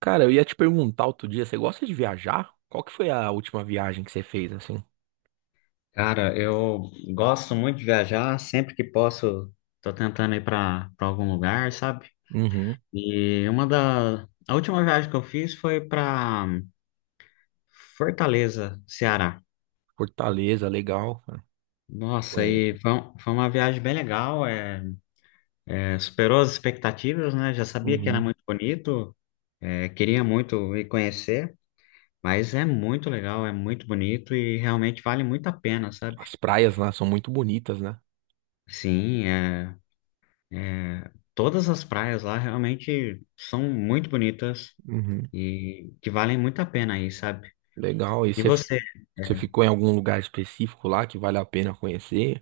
Cara, eu ia te perguntar outro dia, você gosta de viajar? Qual que foi a última viagem que você fez, assim? Cara, eu gosto muito de viajar, sempre que posso, tô tentando ir para algum lugar, sabe? Uhum. E uma da a última viagem que eu fiz foi para Fortaleza, Ceará. Fortaleza, legal. Cara. Nossa, Foi. aí foi, foi uma viagem bem legal, superou as expectativas, né? Já sabia que era Uhum. muito bonito, queria muito ir conhecer, mas é muito legal, é muito bonito e realmente vale muito a pena, sabe? As praias lá são muito bonitas, né? Sim, é. É, todas as praias lá realmente são muito bonitas Uhum. e que valem muito a pena aí, sabe? Legal. E E você, você? você ficou em algum lugar específico lá que vale a pena conhecer?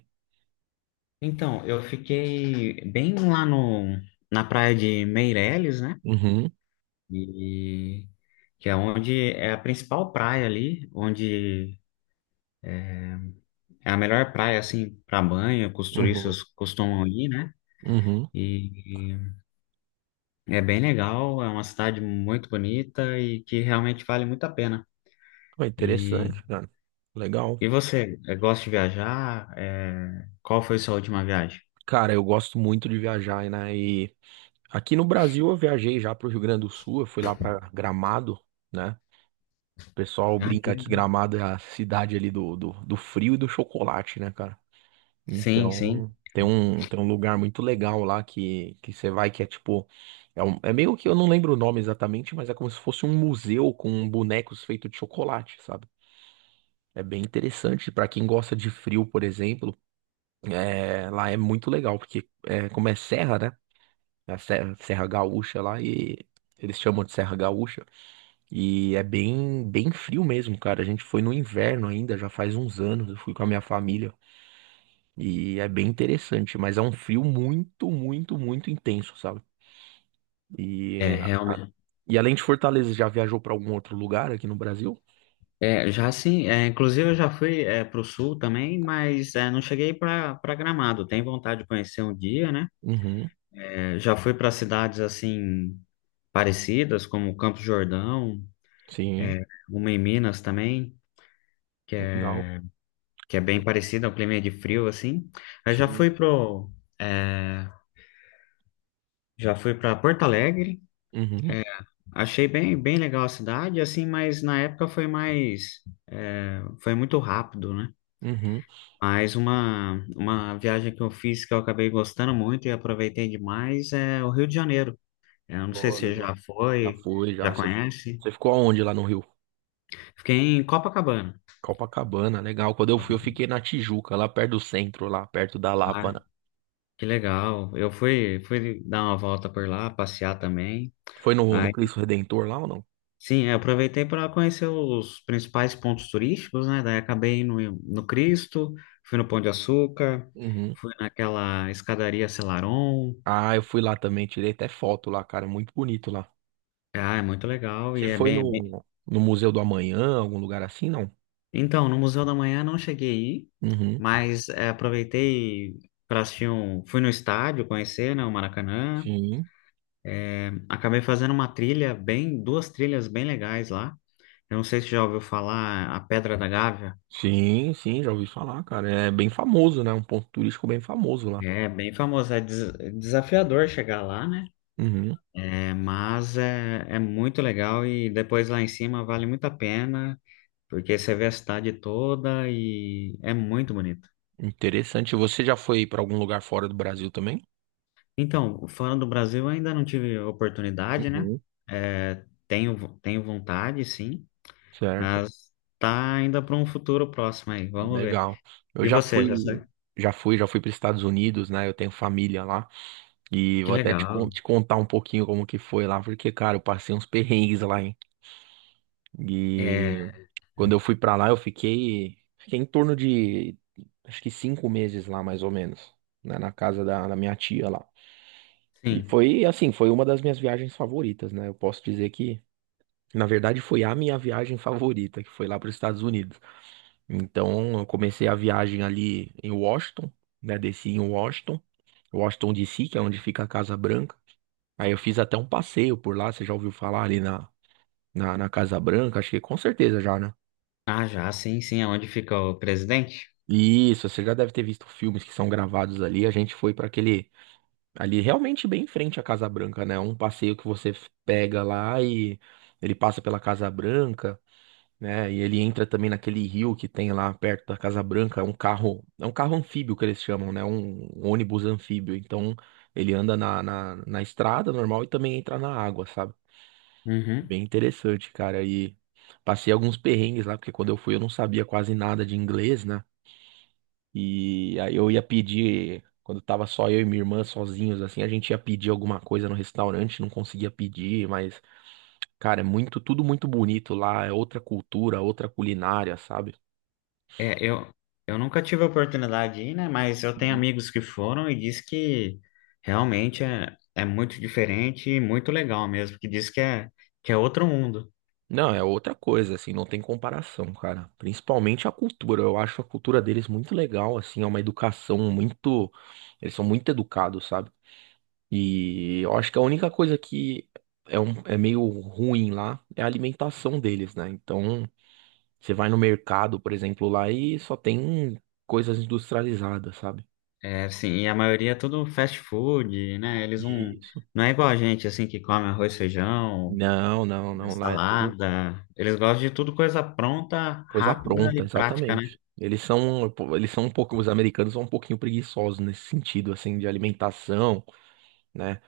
Então, eu fiquei bem lá no, na praia de Meireles, né? Uhum. E que é onde é a principal praia ali, onde é a melhor praia assim para banho, que os Uhum. turistas costumam ir, né? Uhum. E, é bem legal, é uma cidade muito bonita e que realmente vale muito a pena. Foi E interessante, cara. Legal. e você, gosta de viajar? Qual foi sua última viagem? Cara, eu gosto muito de viajar, né? E aqui no Brasil eu viajei já pro Rio Grande do Sul, eu fui lá pra Gramado, né? O pessoal Ah, que brinca que legal. Gramado é a cidade ali do frio e do chocolate, né, cara? Sim, sim. Então, tem um lugar muito legal lá que você vai que é tipo. É, é meio que eu não lembro o nome exatamente, mas é como se fosse um museu com bonecos feitos de chocolate, sabe? É bem interessante pra quem gosta de frio, por exemplo. Lá é muito legal, porque é, como é serra, né? É a Serra Gaúcha lá e eles chamam de Serra Gaúcha. E é bem, bem frio mesmo, cara. A gente foi no inverno ainda, já faz uns anos. Eu fui com a minha família e é bem interessante, mas é um frio muito, muito, muito intenso, sabe? É, E, a- realmente. e além de Fortaleza, já viajou para algum outro lugar aqui no Brasil? É, já sim, é, inclusive eu já fui para o sul também, mas é, não cheguei para Gramado. Tenho vontade de conhecer um dia, né? Uhum, É, já fui para cidades assim parecidas, como Campos do Jordão, sim, é, uma em Minas também, que é, legal. que é bem parecida, é um clima de frio assim. Eu já Sim, fui é, já fui para Porto Alegre. uhum, é, Achei bem, bem legal a cidade, assim, mas na época foi foi muito rápido, né? uhum. Mas uma viagem que eu fiz que eu acabei gostando muito e aproveitei demais é o Rio de Janeiro. Eu não sei Pô, se você legal. já Já foi, foi, já já. Você conhece. você ficou aonde lá no Rio? Fiquei em Copacabana. Copacabana, legal. Quando eu fui, eu fiquei na Tijuca, lá perto do centro, lá perto da Ah, Lapa, né? que legal. Eu fui dar uma volta por lá, passear também. Foi no, no Cristo Redentor lá ou não? Sim, eu aproveitei para conhecer os principais pontos turísticos, né? Daí acabei no Cristo, fui no Pão de Açúcar, Uhum. fui naquela escadaria Selarón. Ah, eu fui lá também, tirei até foto lá, cara, muito bonito lá. Ah, é muito legal e Você é foi bem... no, no Museu do Amanhã, algum lugar assim, não? Então, no Museu da Manhã não cheguei a ir, Uhum. mas aproveitei para assistir um... Fui no estádio conhecer, né, o Maracanã. Sim, Acabei fazendo uma trilha bem... Duas trilhas bem legais lá. Eu não sei se já ouviu falar a Pedra da Gávea. sim, sim, já ouvi falar, cara. É bem famoso, né? Um ponto turístico bem famoso lá. É bem famosa, desafiador chegar lá, né? Uhum. Mas é muito legal e depois lá em cima vale muito a pena, porque você vê a cidade toda e é muito bonito. Interessante. Você já foi pra algum lugar fora do Brasil também? Então, fora do Brasil ainda não tive oportunidade, né? Uhum. É, tenho vontade, sim, Certo. mas tá ainda para um futuro próximo aí, vamos ver. Legal. Eu E já você, já fui, sabe? Já fui para os Estados Unidos, né? Eu tenho família lá e Que vou até legal. te contar um pouquinho como que foi lá, porque, cara, eu passei uns perrengues lá, hein? E É, quando eu fui pra lá, fiquei em torno de, acho que cinco meses lá, mais ou menos, né, na da minha tia lá. E sim. foi, assim, foi uma das minhas viagens favoritas, né? Eu posso dizer que, na verdade, foi a minha viagem favorita, que foi lá para os Estados Unidos. Então, eu comecei a viagem ali em Washington, né? Desci em Washington DC, que é onde fica a Casa Branca. Aí eu fiz até um passeio por lá, você já ouviu falar ali na Casa Branca? Acho que com certeza já, né? Ah, já, sim, sim, é onde fica o presidente? Isso, você já deve ter visto filmes que são gravados ali. A gente foi para aquele ali realmente bem em frente à Casa Branca, né? Um passeio que você pega lá e ele passa pela Casa Branca, né? E ele entra também naquele rio que tem lá perto da Casa Branca, é um carro anfíbio que eles chamam, né? Um ônibus anfíbio. Então ele anda na estrada normal e também entra na água, sabe? Uhum. Bem interessante, cara. E passei alguns perrengues lá, porque quando eu fui eu não sabia quase nada de inglês, né? E aí eu ia pedir, quando tava só eu e minha irmã sozinhos, assim, a gente ia pedir alguma coisa no restaurante, não conseguia pedir, mas, cara, é muito, tudo muito bonito lá, é outra cultura, outra culinária, sabe? É, eu, eu nunca tive a oportunidade de ir, né? Mas eu tenho Uhum. amigos que foram e diz que realmente é muito diferente e muito legal mesmo, que diz que é outro mundo. Não, é outra coisa, assim, não tem comparação, cara. Principalmente a cultura, eu acho a cultura deles muito legal, assim, é uma educação muito. Eles são muito educados, sabe? E eu acho que a única coisa que é meio ruim lá é a alimentação deles, né? Então. Você vai no mercado, por exemplo, lá e só tem coisas industrializadas, sabe? É assim, e a maioria é tudo fast food, né? Eles Isso. não é igual a gente, assim, que come arroz, feijão, Não, não, não. Lá é tudo salada. Eles gostam de tudo coisa pronta, coisa rápida pronta, e prática, né? exatamente. Eles são um pouco, os americanos são um pouquinho preguiçosos nesse sentido, assim, de alimentação, né?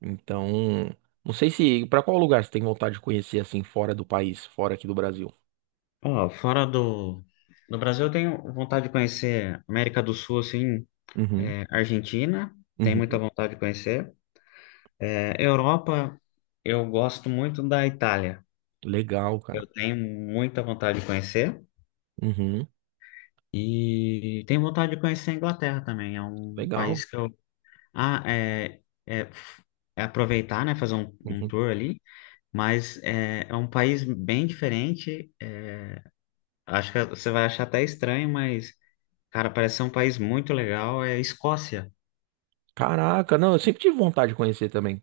Então, não sei se, para qual lugar você tem vontade de conhecer, assim, fora do país, fora aqui do Brasil? Ó, do Brasil, eu tenho vontade de conhecer América do Sul, assim, Uhum, é, Argentina, tem muita uhum. vontade de conhecer. É, Europa, eu gosto muito da Itália. Legal, Eu cara. tenho muita vontade de conhecer. Uhum, E tenho vontade de conhecer a Inglaterra também. É um legal. país que eu. Ah, é, é, f- É aproveitar, né? Fazer um Uhum. tour ali. Mas é, é um país bem diferente. Acho que você vai achar até estranho, mas, cara, parece ser um país muito legal. É a Escócia. Caraca, não, eu sempre tive vontade de conhecer também.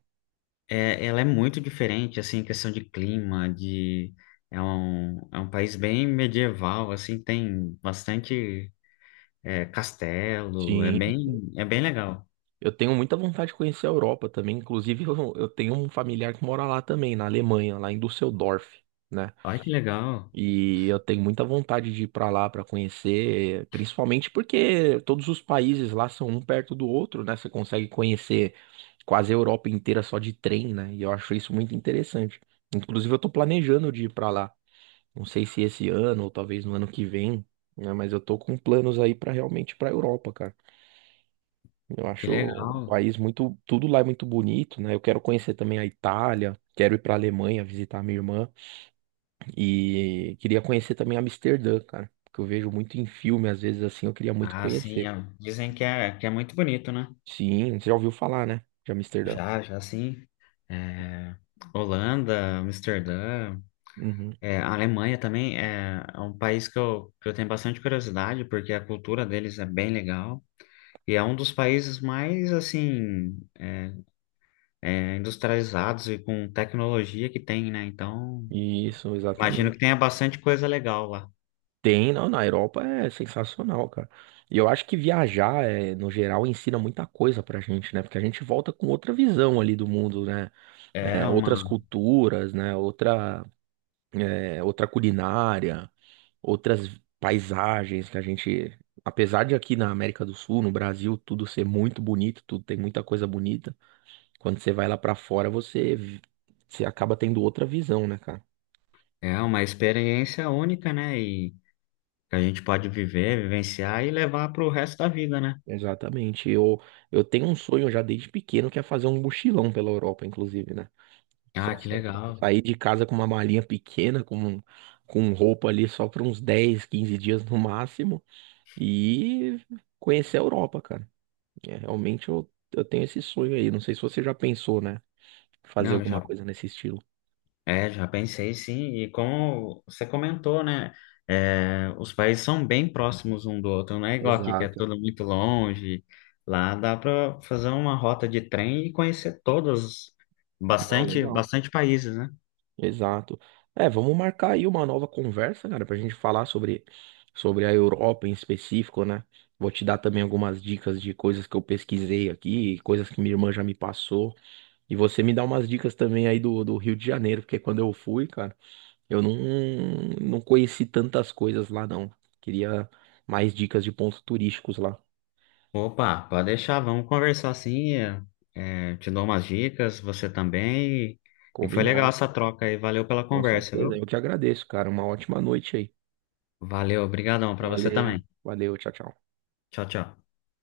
É, ela é muito diferente, assim, em questão de clima, de... é um país bem medieval, assim, tem bastante castelo, é Sim. É bem legal. Eu tenho muita vontade de conhecer a Europa também. Inclusive, eu tenho um familiar que mora lá também, na Alemanha, lá em Düsseldorf, né? Olha que legal, E eu tenho muita vontade de ir pra lá pra conhecer, principalmente porque todos os países lá são um perto do outro, né? Você consegue conhecer quase a Europa inteira só de trem, né? E eu acho isso muito interessante. Inclusive, eu tô planejando de ir pra lá. Não sei se esse ano ou talvez no ano que vem, né? Mas eu tô com planos aí pra realmente ir pra Europa, cara. Eu que acho um legal. país muito, tudo lá é muito bonito, né? Eu quero conhecer também a Itália, quero ir para a Alemanha visitar minha irmã e queria conhecer também Amsterdã, cara, porque eu vejo muito em filme, às vezes assim, eu queria muito Ah, sim, conhecer. é- dizem que é muito bonito, né? Sim, você já ouviu falar, né? De Amsterdã. Já, já, sim. É, Holanda, Amsterdã, Uhum. é, a Alemanha também é um país que eu tenho bastante curiosidade, porque a cultura deles é bem legal. E é um dos países mais, assim, industrializados e com tecnologia que tem, né? Então, Isso, imagino que exatamente. tenha bastante coisa legal lá. Tem, não, na Europa é sensacional, cara. E eu acho que viajar, é, no geral, ensina muita coisa pra gente, né? Porque a gente volta com outra visão ali do mundo, né? É É, uma, outras culturas, né? Outra é, outra culinária, outras paisagens que a gente, apesar de aqui na América do Sul, no Brasil, tudo ser muito bonito, tudo tem muita coisa bonita, quando você vai lá pra fora, você acaba tendo outra visão, né, cara? é uma experiência única, né? E que a gente pode viver, vivenciar e levar para o resto da vida, né? Exatamente. Eu tenho um sonho já desde pequeno que é fazer um mochilão pela Europa, inclusive, né? Ah, Só que só legal. sair de casa com uma malinha pequena, com roupa ali só para uns 10, 15 dias no máximo e conhecer a Europa, cara. É, realmente eu tenho esse sonho aí. Não sei se você já pensou, né? Fazer Não, alguma já coisa nesse estilo. é, já pensei sim, e como você comentou, né? é, os países são bem próximos um do outro, não é igual aqui que é Exato. tudo muito longe. Lá dá para fazer uma rota de trem e conhecer todos, Não, bastante, legal. bastante países, né? Exato. É, vamos marcar aí uma nova conversa, cara, pra gente falar sobre a Europa em específico, né? Vou te dar também algumas dicas de coisas que eu pesquisei aqui, coisas que minha irmã já me passou. E você me dá umas dicas também aí do Rio de Janeiro, porque quando eu fui, cara, eu não, não conheci tantas coisas lá, não. Queria mais dicas de pontos turísticos lá. Opa, pode deixar, vamos conversar assim. Te dou umas dicas, você também. E foi legal Combinado. essa troca aí, valeu pela Com conversa, certeza. viu? Eu que agradeço, cara. Uma ótima noite aí. Valeu, obrigadão para você Valeu. também. Valeu, tchau, tchau. Tchau, tchau.